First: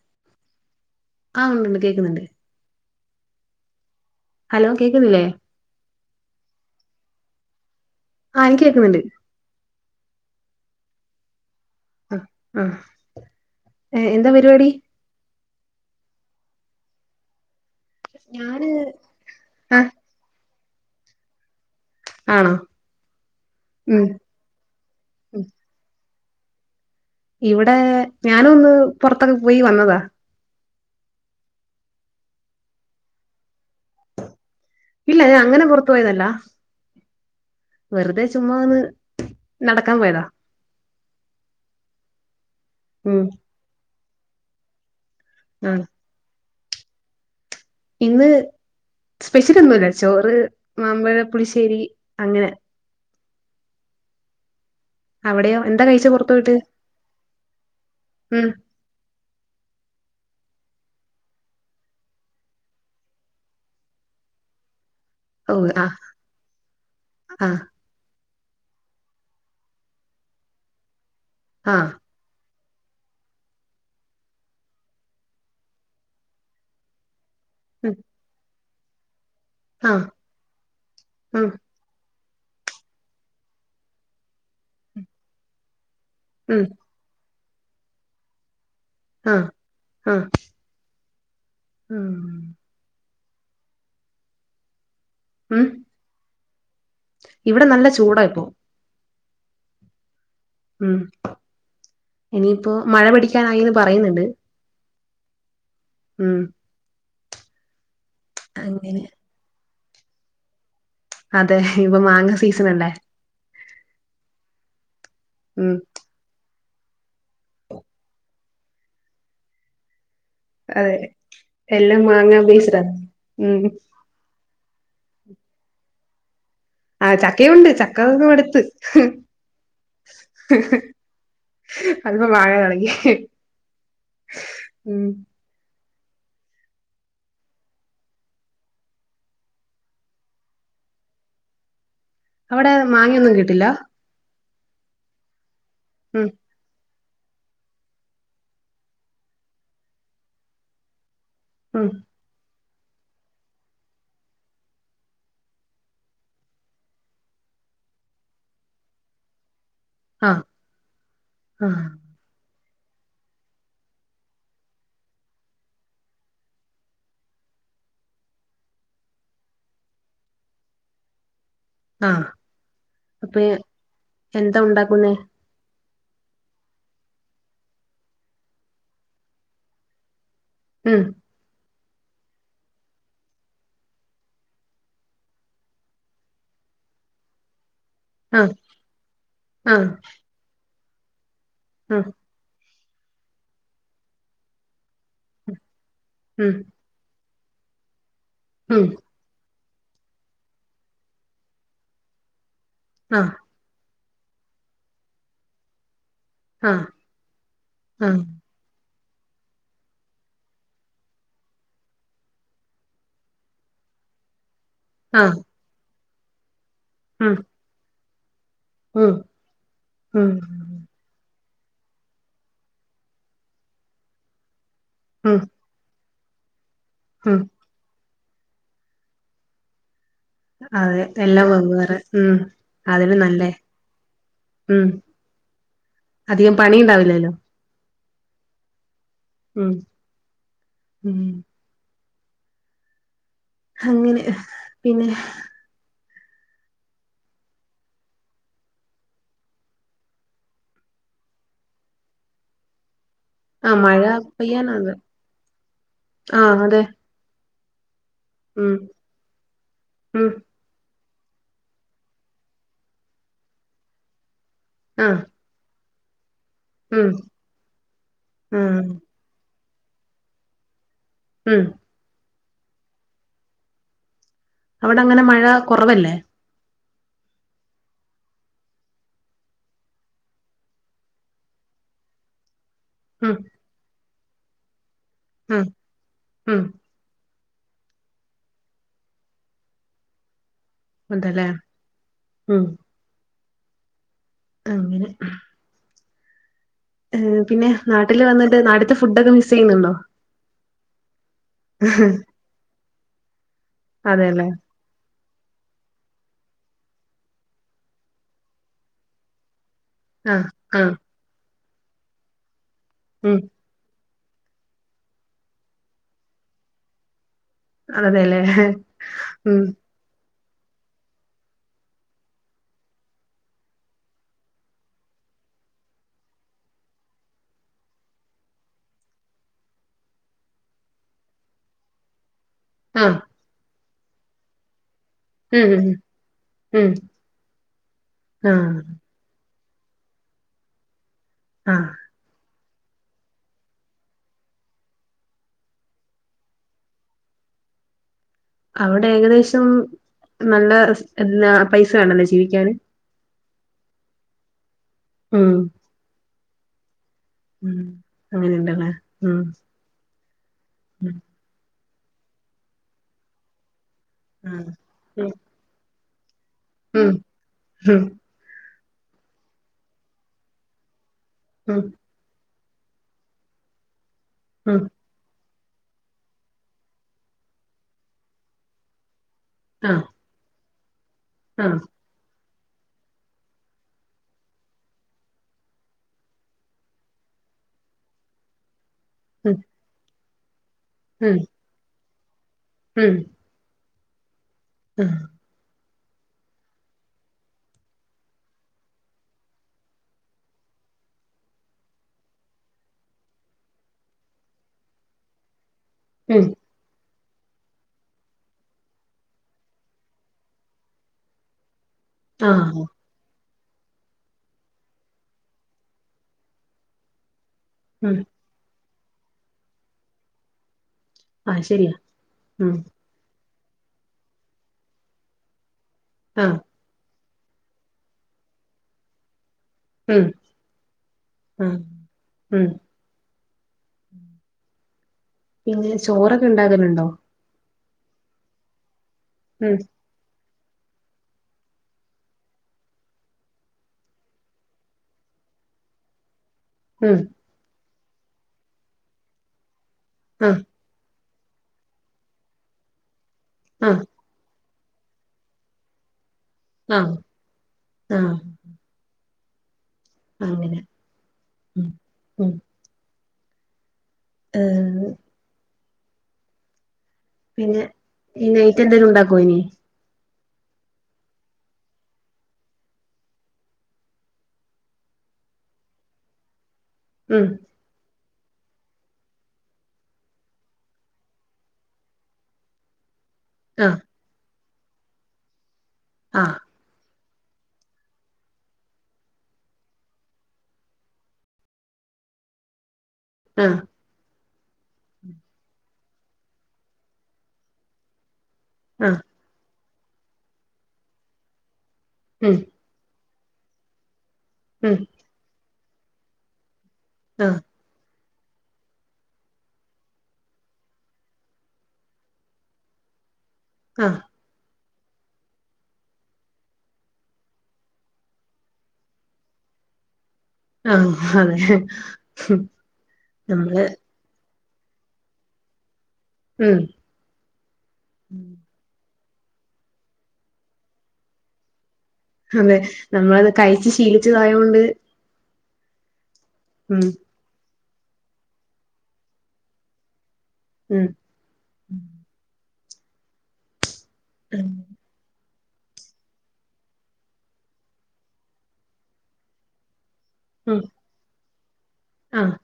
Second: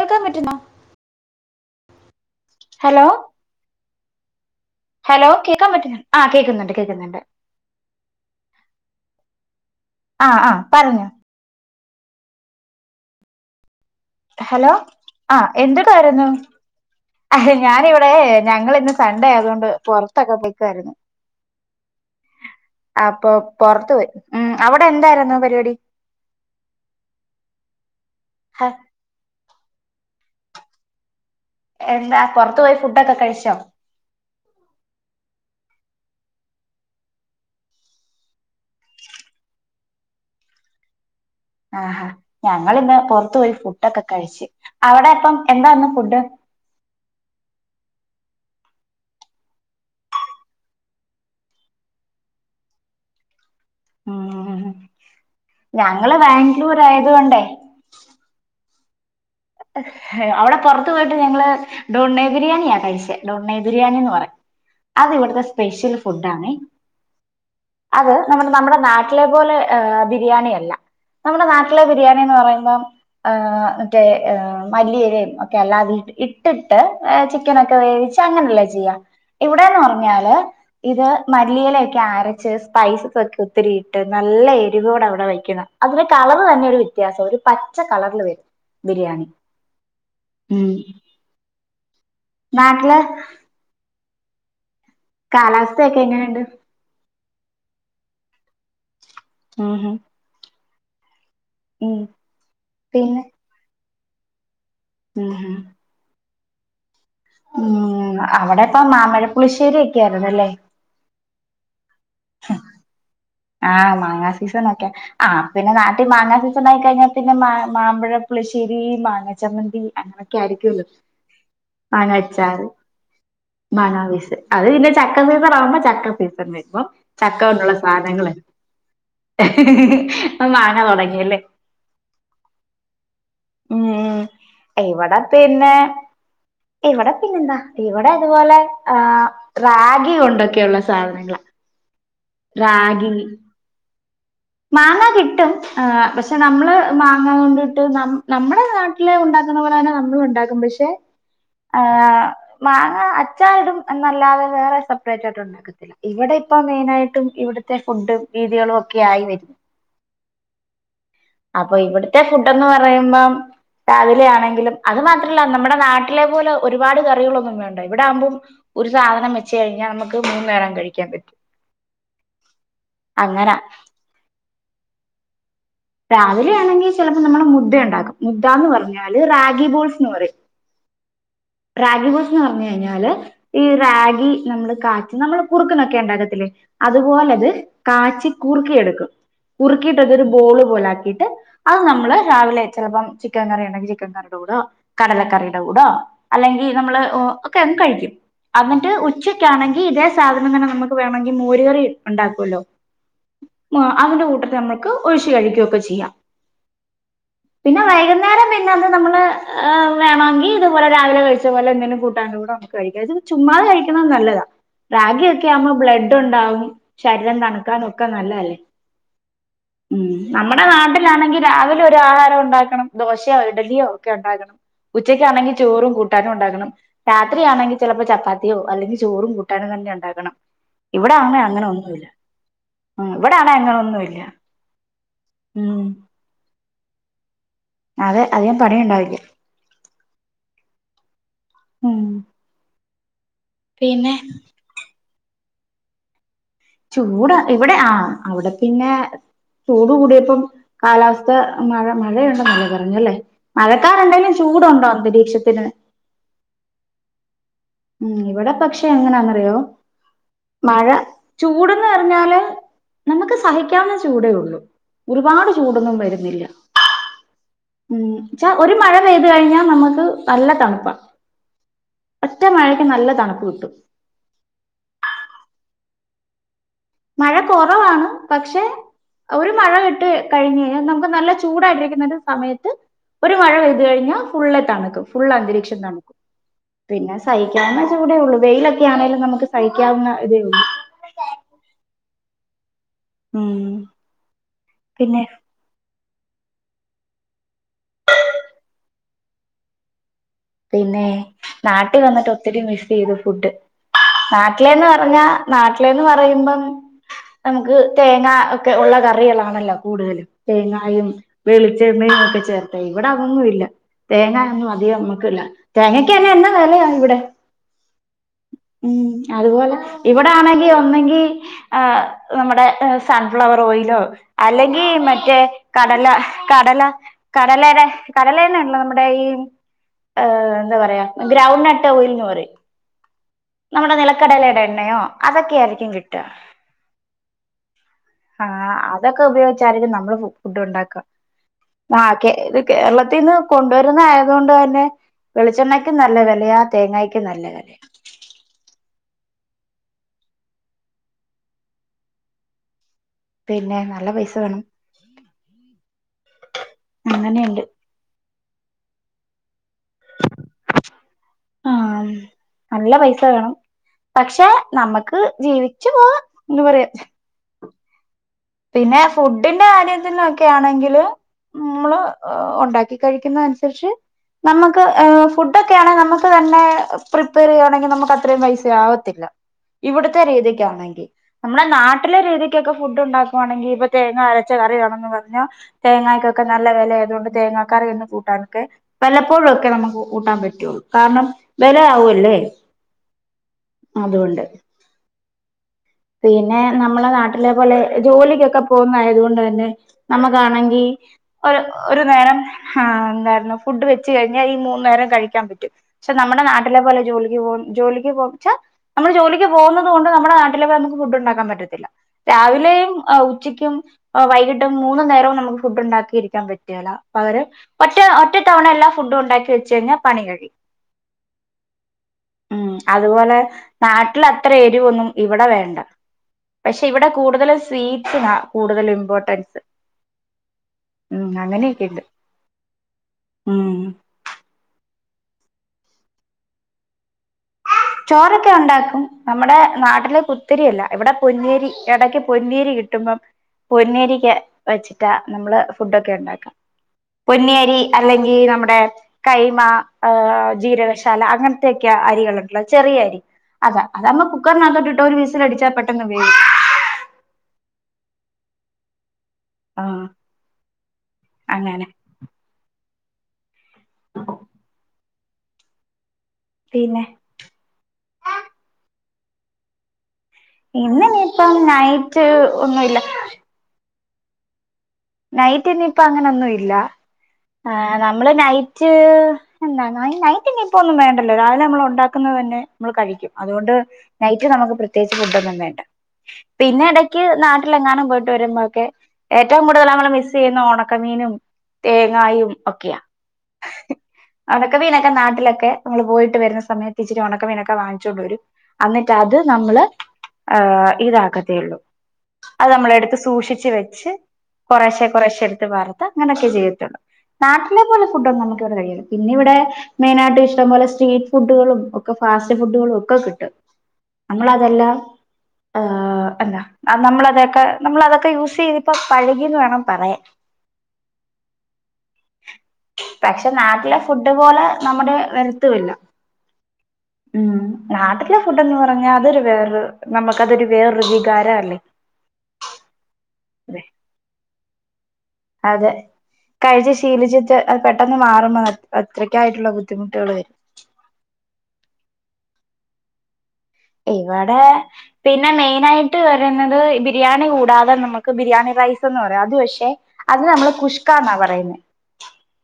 കൊക്കാമ്പറ്റുന്നോ ആഹ് ഉണ്ട് ഉണ്ട് കേൾക്കുന്നുണ്ട് ഹലോ ഹലോ കേക്കുന്നില്ലേ ഹലോ കേൾക്കാൻ പറ്റുന്നൊ ആഹ് കേൾക്കുന്നുണ്ട് കേൾക്കുന്നുണ്ട് ആഹ് എനിക്ക്‌ കേക്കുന്നുണ്ട് ആഹ് ആഹ് പറഞ്ഞോ ആഹ് ആഹ് എ എന്താ പരിപാടി ആഹ് എന്ത് കാരുന്നു അഹ് ഞാനിവിടെ ഞാന് ഞങ്ങളിന്ന് സൺഡേ ആയതൊണ്ട് ആഹ് പൊറത്തൊക്കെ പൊയ്ക്കുവായിരുന്നു ആണോ അപ്പൊ പൊറത്ത് പോയി ഉം അവിടെ എന്തായിരുന്നു ഉം പരിപാടി ഇവിടെ ഞാനും ഒന്ന് പുറത്തൊക്കെ പോയി വന്നതാ എന്താ പുറത്തു പോയി ഫുഡൊക്കെ കഴിച്ചോ ഇല്ല ഞാൻ അങ്ങനെ പുറത്ത് പോയതല്ലാ വെറുതെ ചുമ്മാ ഒന്ന് നടക്കാൻ പോയതാ ആഹാ ഞങ്ങളിന്ന് ഉം പൊറത്ത് പോയി ഫുഡൊക്കെ കഴിച്ച് അവിടെ അപ്പം എന്താ ആഹ് ന്ന് ഫുഡ് ഇന്ന് സ്പെഷ്യൽ ഒന്നുല്ല ചോറ് മാമ്പഴ പുളിശ്ശേരി അങ്ങനെ ഉം അവിടെയോ എന്താ കഴിച്ചെ ഞങ്ങള് പുറത്തു പോയിട്ട് ബാംഗ്ലൂർ ആയതുകൊണ്ടേ ഉം അവിടെ പുറത്തു പോയിട്ട് ഞങ്ങള് ഡോണ്ണേ ബിരിയാണിയാ കഴിച്ചേ ഡോണ്ണേ ബിരിയാണി എന്ന് പറയും അത് ഇവിടുത്തെ ഓഹ് സ്പെഷ്യൽ ആഹ് ഫുടാണെ ആഹ് അത് നമ്മ് നമ്മുടെ നാട്ടിലെ പോലെ ഹേ ബിരിയാണിയല്ല. നമ്മുടെ നാട്ടിലെ ആഹ് ബിരിയാ ന്ന് പറയുമ്പം ആഹ് മറ്റെ ആഹ് മല്ലിയിലയും ഒക്കെ അല്ലാം വി ഇട്ട്ട്ട് ഏഹ് ചി ക്കനൊക്കെ ഉം വേവിച്ച് അങ്ങനെല്ലെ ചെയ്യാ. ഇവടേന്ന് ആഹ് പറഞ്ഞാല് ഇത് ഉം മല്ലിയലൊക്കെ അരച്ച് പൈസ് സൊക്കെ ഒത്തിരിയിട്ട് നല്ല എരിവോട ഇവടെ വയ്ക്കുന്നെ. അതിന്റെ കളറ് ഉം തന്നെ ഒരു വി ത്യാസാ. ഒരു പച്ച കളർല് വരും ബിരിയാണി. ആഹ് ആഹ് ഉം ഉം നാട്ട്‌ലെ ഉം, കാലാവസ്ഥയൊക്കെ എങ്ങനെണ്ട്? ഇവിടെ നല്ല ചൂടാ ഇപ്പൊ ആഹാ ഉം ഇനിയിപ്പൊ മഴ പിടിക്കാനായീന്ന് പറയ്ന്ന്ണ്ട്. ഉം ഉം ഉം ഉം അവടെയപ്പം അങ്ങനെ മാമ്പഴപ്പുളിശ്ശേരി ഒക്കെ ആയിരുന്നല്ലെ. അതെ. ഇപ്പം മാങ്ങ സീസണല്ലെ. ആഹ് മാങ്ങാ സീസണൊക്കെ. ആ ഹ് ഉം പിന്നെ നാട്ടീ മാങ്ങാ സീ ണൊക്കെ ങെക്ക് മാ മാമ്പഴ പുളശ്ശേരി, മാങ്ങച്ചമ്മന്തി അങ്ങനെ രിക്കുള്ളു അതെ എല്ലാം മാങ്ങാ മാങ്ങ അച്ചാറ്, ബേസ്ഡാ ഉം മാങ്ങാ വിസ് അത് പിന്നെ ചക്ക സീസണാ വുമ്പൊ ചക്ക സീസൺന്ന്. പ്പൊ ആ ചക്ക ചക്കയുണ്ട് കൊണ്ടുള്ള ചക്ക സാധനങ്ങ മടുത്ത് പ്പൊ മാങ്ങ തൊടങ്ങിയല്ലെ. അതിപ്പൊ മാങ്ങ തൊടങ്ങി. ഉം ഇവടെ പിന്നെ ഇവടെ പിന്നെന്താ ഇവടെ തുപോലെ ആഹ് റാഗി കൊണ്ടൊക്കെയുള്ള സാധനങ്ങള് അവടെ മാങ്ങയൊന്നും കിട്ടില്ലാ? മാങ്ങ കിട്ടും. ആഹ് ഉം പക്ഷെ നമ്മള് മാങ്ങ കിട്ടും. നമ് നമ്മടെ നാട്ടില് ണ്ടാക്കുന്ന പോലെ തന്നെ നമ്മൾ ണ്ടാക്കും. പക്ഷെ ഉം ആഹ് മാങ്ങ അച്ചാർടും എന്നല്ലാതെ വേറെ സപ്റേറ്റ് ആയിട്ട് ഉണ്ടാക്ക് ല്ല. ഇവടെ ഇപ്പം മെയ്നായിട്ടും ഇവ്ട്ത്തെ ഫുഡും രീതികളും ഒക്കെ ആയി വെ ആഹ് അപ്പൊ ആഹ് ഇവ്ട്ത്തെ ഫുഡെന്ന് പറയുമ്പം രാവിലെ ആണെങ്കിലും അത് മാത്രല്ല നമ്മടെ നാട്ടിലെ പോലെ ഒരുപാട് കറികളൊന്നും വേണ്ട. ഇ വ്ടെ ആവ്മ്പം ഒര് സാധനം വെച്ച് കഴിഞ്ഞാ നമുക്ക് മൂന്ന് നേരം കഴിക്കാം പറ്റും. ആഹ്. അപ്പേ അങ്ങനാ എന്താ ഉണ്ടാക്ക്ന്നെ? രാവിലെ യാണെങ്കി ചെലപ്പൊ നമ്മള് മുദ്ദ യുണ്ടാക്കും. മുദ്ദാന്ന് പർഞ്ഞാല് റാഗി ബോൾസ്ന്ന് പറയും. ആഹ് റാഗി ബോൾസ്ന്ന് പർഞ്ഞെ ഴിഞ്ഞാല് ഈ റാഗി നമ്മള് കാച്ചും. നമ്മള് കുറുക്ക്നൊക്കെ ണ്ടാക്കത്തില്ലെ അതുപോലെ ത് കാച്ചി ആഹ് കുറുക്കിയെടുക്കും. ആഹ് കുറുക്കിയിട്ടതൊരു ബോള് പോലെ ആക്കിട്ട് അത് ഉം നമ്മള് രാവിലെ ചെലപ്പം ചിക്കൻ കറി ണ്ടെങ്കി ചിക്കൻ കറിയുടെ കൂടെയൊ, കടലക്കറിയുടെ കൂടോ ഉം അല്ലെങ്കി നമ്മള് ഓ ഒക്കെ അങ് കഴിക്കും. ഉം അന്ന്ട്ട് ഉ.... ഉച്ചയ്ക്കാണെങ്കി ഇതേ സാധനം തന്നെ നമുക്ക് വേണെങ്കി മോരുകറി ണ്ടാക്കൊല്ലൊ ആഹ് [unintelligible] അതിന്റെ കൂട്ടത്ത് നമ്മൾക്ക് ഒഴിച്ച് കഴിക്കു ഒക്കെ ചെയ്യാ. ആഹ് പിന്നെ ആഹ് വൈകുന്നേരം പിന്നെ എന്താ നമ്മള് ഏഹ് വേണമെങ്കിൽ ഇതുപോലെ രാവിലെ കഴിച്ച പോലെ എന്തെങ്കിലും കൂട്ടാന്റെ കൂടെ നമ്മക്ക് കഴിക്കാ. ഇത് ചുമ്മാ കഴിക്ക്ണത് നല്ലതാ. റാഗി ആഹ് ഒക്കെ ആവുമ്പോ ബ്ലഡ് ഉണ്ടാവും, ഉം ശരീരം തണുക്കാനും ഒക്കെ നല്ലതല്ലേ. ഉം ഉം നമ്മ മ്മള നാട്ടിലാണെങ്കിൽ രാവിലെ ഒരു ആഹാരം ഉണ്ടാക്കണം ദോശയോ ഇഡലിയോ ഒക്കെ ഉണ്ടാക്കണം. ഉം ഉച്ചക്കാണെങ്കിൽ ചോറും കൂട്ടാനും ഉണ്ടാകണം ഉം രാത്രിയാണെങ്കിൽ ചിലപ്പോ ചപ്പാത്തിയോ അല്ലെങ്കിൽ ചോറും കൂട്ടാനും തന്നെ ഉണ്ടാക്കണം. ആഹ്, ഇവിടെ അതെ ആണെ എല്ലാം അങ്ങനെ വെവ്വേറെ ഒന്നുമില്ല ഉം, ഉം അതല്ലേ ഇവിടെ നല്ലേ, ആണെ അങ്ങനെ ഒന്നുമില്ല ഉം ഉം അധികം പണി ഇണ്ടാവില്ലല്ലോ? അതെ അധികം പണി ഇണ്ടാവില്ല. ഉം, ഉം ഉം പിന്നെ അങ്ങനെ, പിന്നെ ചൂട ഇവിടെ ആഹ് അവിടെ പിന്നെ ചൂട് കൂടിയപ്പം കാലാവസ്ഥ മഴ മഴ ഇണ്ടെന്നല്ലേ പറഞ്ഞ് അല്ലേ. ആ മഴക്കാർ മഴ ഇണ്ടെങ്കിലും ചൂടുണ്ടോ അന്തരീക്ഷത്തിന്? ആഹ്, അതെ ഉം, ഇവിടെ ഉം പക്ഷെ എങ്ങനാന്നറിയോ? ഉം മഴ ചൂട്ന്ന് പറഞ്ഞാല് നമുക്ക് സഹിക്കാവുന്ന ചൂടേ ഒള്ളൂ. ആ ഒരുപാട് ചൂടൊന്നും വരുന്നില്ല. ഉം ഉം [unintelligible] ഒരു ഉം മഴ പെയ് ത് കഴിഞ്ഞാൽ നമുക്ക് നല്ല തണുപ്പാ. ഉം ഒറ്റ മഴയ്ക്ക് നല്ല തണുപ്പ് കിട്ടും. അവിടെ അങ്ങനെ മഴ കുറവല്ലേ? മഴ കുറവാണ് പക്ഷെ ഒരു മഴ ഇട്ട് കഴിഞ്ഞ് ഏഹ്, നമുക്ക് നല്ല ചൂടായിട്ടിരിക്കുന്ന ഒരു സമയത്ത് ഒരു ഉം മഴ പെയ്തു കഴിഞ്ഞാൽ ഫുള്ള് തണുക്കും, ഫുള്ള് ഉം അന്തരീക്ഷം തണുക്കും. ഉം പിന്നെ സഹിക്കാവുന്നച്ചൂടെ ഒള്ളൂ വെയിലൊക്കെ ആണേലും നമുക്ക് സഹിക്കാവുന്ന ഇതേ ഒള്ളൂ. ഉണ്ടല്ലേ, ഉം ഉം. അങ്ങനെ പിന്നെ, ഏഹ് പിന്നെ നാട്ടില് വന്നിട്ട് നാട്ട്ത്തെ ഫുഡൊക്കെ മിസ്സ്‌ ചെയ്യുന്നുണ്ടോ? പിന്നെ നാട്ടിൽ വന്നിട്ട് ഒത്തിരി മിസ്സ് ചെയ്തു ഫുഡ്. അതെല്ലേ നാട്ടിലേന്ന് പറഞ്ഞാ നാട്ടില ന്ന് പറയുമ്പം നമുക്ക് തേങ്ങ ഒക്കെ ഉള്ള കറികളാണല്ലോ കൂടുതലും ആ ആ തേങ്ങായും വെളിച്ചെണ്ണയും ഒക്കെ ചേർത്ത ഇവിടെ ഉം അതൊന്നു ഇല്ല. തേങ്ങ ഒന്നും അധികം നമ്മക്ക് ഇല്ല. തേങ്ങക്ക് തന്നെ എന്ന വിലയാണ് ഇവിടെ. അതെല്ലേ ഉം ഉം അതുപോലെ ഇവിടെ ആണെങ്കിൽ ഒന്നെങ്കിൽ ആഹ്, നമ്മുടെ സൺഫ്ലവർ ഓയിലോ, അല്ലെങ്കിൽ മറ്റേ കടല, കടല കടലേടെ കടല തന്നെ അല്ലേ നമ്മുടെ ഈ ഏഹ്, എന്താ പറയ് ഗ്രൗണ്ട് നട്ട് ഓയിൽ എന്ന് പറയും. ആഹ്. നമ്മുടെ നിലക്കടലയുടെ എണ്ണയോ അതൊക്കെ ഉം ആയിരിക്കും ഉം കിട്ടുക. ഉം ആ ആഹ് അതൊക്കെ ഉപയോഗിച്ചായിരിക്കും നമ്മള് ഫുഡ് ഉണ്ടാക്ക ആഹ് ആഹ് കേ കേരളത്തിന്ന് കൊണ്ടോര്ന്നെ ആയതോണ്ട് തന്നെ വെളിച്ചെണ്ണയ്ക്കും നല്ല വേലയാ തേങ്ങക്കും നല്ല വേലയാ അവടെ ഏകദേശം നല്ല എ പൈസ വേണല്ലേ ജീവിക്കാന് പിന്നെ നല്ല പൈസ വേണം ഉം അങ്ങനെണ് ഉം അങ്ങനെ ഇണ്ടലെ ഉം ഉം ആഹ് നല്ല പൈസ വേണം പക്ഷെ ആഹ് നമ്മക്ക് ഉം ജീവിച്ചു പോവ ഇന്ന് പറയാ [unintelligible] പിന്നെ ഫുഡിന്റെ കാര്യത്തിനൊക്കെ ആണെങ്കില് ഉം ഉം നമ്മള് ഉണ്ടാക്കി കഴിക്കുന്ന അനുസരിച്ച് ഉം നമ്മക്ക് ഫുഡ് ഇക്യാണ് നമ്മക്ക് തന്നെ പ്രിപ്പയർ ചെയ്യണെങ്കി നമ്മക്ക് അത്രയും പൈസ ആവത്തില്ല ആഹ് ഇവിട തെ രീതിക്കാണെങ്കി നമ്മളെ ആഹ് നാട്ടിലെ രീതിക്കൊക്കെ ഫുഡ് ഇണ്ടാ പോവാണെങ്കിൽ ഇപ്പൊ തേങ്ങാ അരച്ച കറിയാണെന്ന് പറഞ്ഞ തേങ്ങായ്ക്കൊക്കെ നല്ല വെല ആയതുകൊണ്ട് തേങ്ങാ കറി ഒന്ന് കൂട്ടാന്ക്ക് ഉം പലപ്പോഴുഒക്കെ നമ്മക്ക് കൂട്ടാൻ പറ്റുള്ളൂ കാരണം ഉം വിലയാവുല്ലേ ഉം അതുകൊണ്ട് ഹ് പിന്നെ നമ്മളെ നാട്ടിലെ പോലെ ജോലിക്കൊക്കെ പോകുന്ന ആയത് കൊണ്ട് തന്നെ നമുക്കാണങ്കി ഒരു ഒരു നേരം ആഹ് എന്തായിരുന്നു ഫുഡ് വെച്ച് കഴിഞ്ഞാൽ ഈ മൂന്നു നേരം കഴിക്കാൻ പറ്റും ക്ഷ നമ്മടെ ഉം നാട്ടിലെ പോലെ ജോലിക്ക് പോ ജോലിക്ക് പോ ച്ച നമ്മള് ജോലിക്ക് പോവുന്നത് കൊണ്ട് നമ്മുടെ നാട്ടില് ഇവിടെ നമുക്ക് ഫുഡ് ഉണ്ടാക്കാൻ പറ്റത്തില്ല ആഹ് രാവിലെയും ഉച്ചക്കും വൈകിട്ടും മൂന്നു നേരവും നമുക്ക് ഫുഡ് ഉണ്ടാക്കിരിക്കാൻ പറ്റെല്ല അവര് ഒറ്റ ഉം ഒറ്റത്തവണ എല്ലാ ഫുഡും ഉണ്ടാക്കി വെച്ച് കഴിഞ്ഞാ പണി കഴിയ്യും ആഹ് ശരിയാ ഉം അതുപോലെ നാട്ടിൽ അത്ര ഏരിവുന്നും ഇവടെ വേണ്ട ആഹ് പക്ഷെ ഇവിടെ കൂടുതലും സ്വീറ്റ്സിനാ കൂടുതലും ഇമ്പോട്ടൻസ് ഉം ഉം ആഹ് അങ്ങനെയൊക്കെണ്ട് ഉം ഉം പിന്നെ ചോറക്കെ ഇണ്ടാക്കല്ണ്ടോ ചോറൊക്കെ ഉണ്ടാക്കും നമ്മടെ ഉം നാട്ടിലെ കു തെരിയല്ല, ഇവിടെ പൊനെരി എടക്ക് പൊനെരി കിട്ടുമ്പം. പൊനെരി കേ വെച്ചിട്ടാ നമ്മള് ഫുഡ് ഒക്കെ ഉണ്ടാക്കാ ഉം പൊന്നിയരി അല്ലെങ്കി നമ്മുടെ കൈമ ജീരകശാല അങ്ങന തെക്യ അരി വെള്ളതില്, ചെറിയ അരി അതാ ആഹ് അതാവുമ്പോ കുക്കറിനകത്തോട്ട് ഇട്ട് ഒരു വിസിൽ അടിച്ചാൽ പെട്ടെന്ന് ഉപയോകി ആഹ് ആഹ് ആഹ് അങ്ങനെ ഉം ഉം [inaudible] ഈഹ്. പിന്നെ? പിന്നെ, ഇനി നൈറ്റ് എന്തേലും ഉണ്ടാക്കോ ഇനി? ഇന്ന് ഇനിയിപ്പം നൈറ്റ് ഒന്നുല്ല. നൈറ്റിന് ഇപ്പ അങ്ങനെയൊന്നു ഇല്ല. ഉം. ആഹ് നമ്മള് നൈറ്റ് അല്ല. നൈറ്റ് ഇനിയിപ്പോ ഒന്നും വേണ്ടല്ലോ. രാവിലെ നമ്മള് ഉണ്ടാക്കുന്നത് തന്നെ നമ്മൾ കഴിക്കും. അതുകൊണ്ട് ആഹ് നൈറ്റ് നമുക്ക് പ്രത്യേകിച്ച് ഫുഡ്ഡൊന്നും വേണ്ട. ആഹ് പിന്നെട ക്ക് നാട്ടിലെങ്ങാനും പോയിട്ട് വരുമ്പോക്കെ ഏറ്റവും കൂടു തല് നമ്മള് മിസ് ചെയ്യുന്നെ ഒണക്കമീനും തേങ്ങായും ഒക്കെയാ. അഹ്. ഒണക്കമീനൊക്കെ നാട്ടിലൊക്കെ നമ്മള് പോയിട്ട് വരുന്ന സമയത്ത് ഇച്ചിരി ഒണക്ക മീനൊക്കെ വാങ്ങിച്ചുകൊണ്ടു വരും. എന്നിട്ട് ആഹ് അത് നമ്മള് ഏഹ് ഇതാക്കത്തെ ഉള്ളൂ. ഉം. അത് നമ്മള് എടുത്ത് സൂക്ഷിച്ച് വെച്ച് ഉം കൊറേശ്ശെ കൊറേശ്ശെ എടുത്ത് വറുത്ത് അങ്ങനെയൊക്കേ ചെയ്യത്തുള്ളു. ആഹ് നാട്ടി നല്ലപോലെ ഫുഡ്ഡൊന്നും നമുക്കിവിടെ കഴിയൂല. പിന്നെ ഇവിടെ മെയിനായിട്ട് ഇഷ്ടം പോലെ സ്ട്രീറ്റ് ഫുഡ്ഡുകളും ഒക്കെ ഫാസ്റ്റ് ഫുഡ്ഡുകളും ഒക്കെ കിട്ടും. ആഹ്. നമ്മളതെല്ലാം, ആഹ് എന്താ, നമ്മളതൊക്കെ നമ്മളതൊക്കെ യൂസ് ചെയ്തി ഇപ്പൊ പഴകീന്ന് വേണം പറയാൻ. ആഹ് അതെ. നമ്മള് ഫുഡ്ഡ് പോലെ നമ്മുടെ വരത്തുവില്ല. ഉം. ഉം നാട്ടിലെ ഫുഡ്ഡെന്ന് പറഞ്ഞാ അതൊരു വേറെ നമുക്കതൊരു വേറൊരു വികാരം അല്ലേ. അതെ. നമ്മളത് കഴിച്ച് ശീലിച്ചതായോണ്ട് അതെ കഴിച്ച് ഉം ശീലിച്ചിട്ട് അത് പെട്ടെന്ന് മാറുമ്പോ അത്രയ്ക്കായിട്ടുള്ള ബുദ്ധിമുട്ടുകൾ വരും. ഉം. ഇവടെ പിന്നെ മെയിനായിട്ട് വരുന്നത് ബിരിയാണി കൂടാതെ നമുക്ക് ബിരിയാണി റൈസ് എന്ന് പറയും. അത് പക്ഷെ അത് നമ്മള് ഉം കുഷ്കാന്നാ പറയുന്നെ. ആഹ്.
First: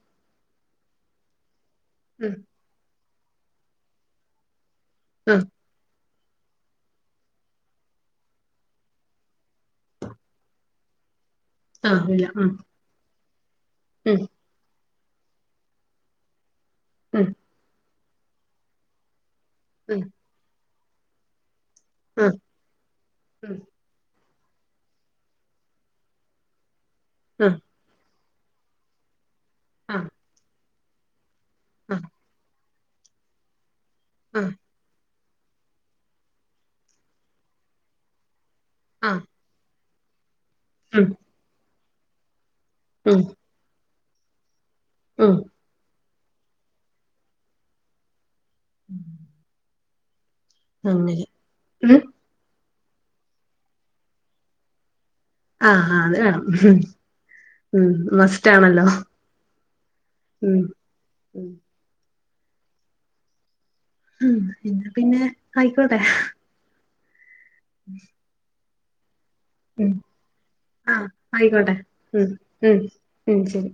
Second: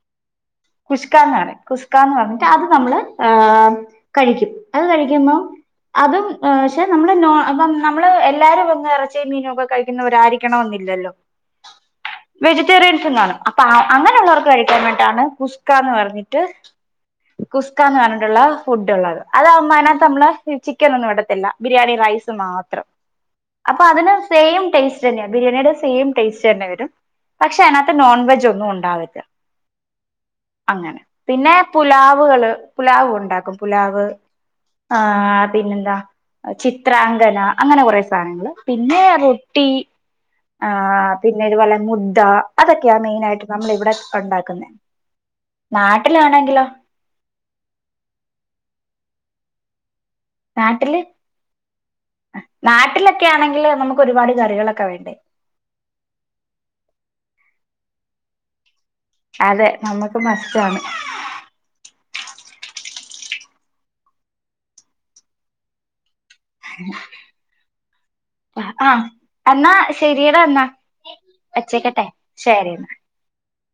കുഷ്കാന്ന് പറയും. കുഷ്കാന്ന് ഉം പറഞ്ഞിട്ട് അത് നമ്മള്, ഏഹ് കഴിക്കും. അത് കഴിക്കുമ്പം ആഹ് അതും, ഈഹ് പക്ഷെ നമ്മള് നോൺ ഇപ്പം നമ്മള് എല്ലാരും അങ്ങ് ഇറച്ചിയും മീനും ഒക്കെ കഴിക്കുന്നവരായിരി ക്കണോന്നില്ലല്ലോ. ആഹ് ഇല്ല ഉം വെജിറ്റേറിയൻസും കാണും. അപ്പൊ അങ്ങനെ ഉം ഉള്ളവർക്ക് കഴിക്കാൻ വേണ്ടിട്ടാണ് കുഷ്കാന്ന് പറഞ്ഞിട്ട്, ഉം കുസ്കാന്ന് പറഞ്ഞിട്ടുള്ള ഫുഡ്ഡുള്ളത്. അതാവു മ്പ അയിനാത്ത് ഉം നമ്മള് ചിക്കൻ ഒന്നും ഇടത്തില്ല. ബിരിയാണി റൈസ് ആഹ് മാത്രം. ഉം അപ്പൊ അതിന് സെയിം ടേസ്റ്റ് തന്നെയാ ബിരിയാണിയുടെ സെയിം ടേസ്റ്റ് തന്നെ വരും. പക്ഷെ അയിനാ ത്ത് നോൺവെജ് ഒന്നും ഉണ്ടാവില്ല. അഹ്. അങ്ങനെ. പിന്നെ പുലാവുകള്, പുലാവ് ഉണ്ടാക്കും പുലാവ് അഹ്. ആ പിന്നെന്താ ചിത്രാങ്കന അങ്ങനെ കുറെ സാധനങ്ങള്ൾ പിന്നെ ആഹ് ആഹ് ട്ടി ആ ഉം പിന്നെതുപോലെ മുദ്ര അതൊക്കെയാ മെയിന ആയിട്ട് നമ്മള ഇവിടെ ഉണ്ടാക്കുന്നത് ആഹ് നാട്ടിലാണെങ്കിലോ ഉം നാട്ടില് ഉം നാട്ടിലൊക്കെ ആണെങ്കില് നമുക്ക് ഒരുപാട് കറികളൊക്കെ വേണ്ടേ ആ അത് വേണം ഉം മസ്റ്റ് ആണല്ലോ അതെ നമ്മക്ക് മസ്റ്റാണ് ഉം ഉം പി പിന്നെ ആയിക്കോട്ടെ ആഹ് എന്നാ ഉം ശരിയടാ എന്നാ ആഹ് ആയിക്കോട്ടെ പച്ചക്കട്ടെ ഉം ശരി ഉം എന്നാ ഉം ശരി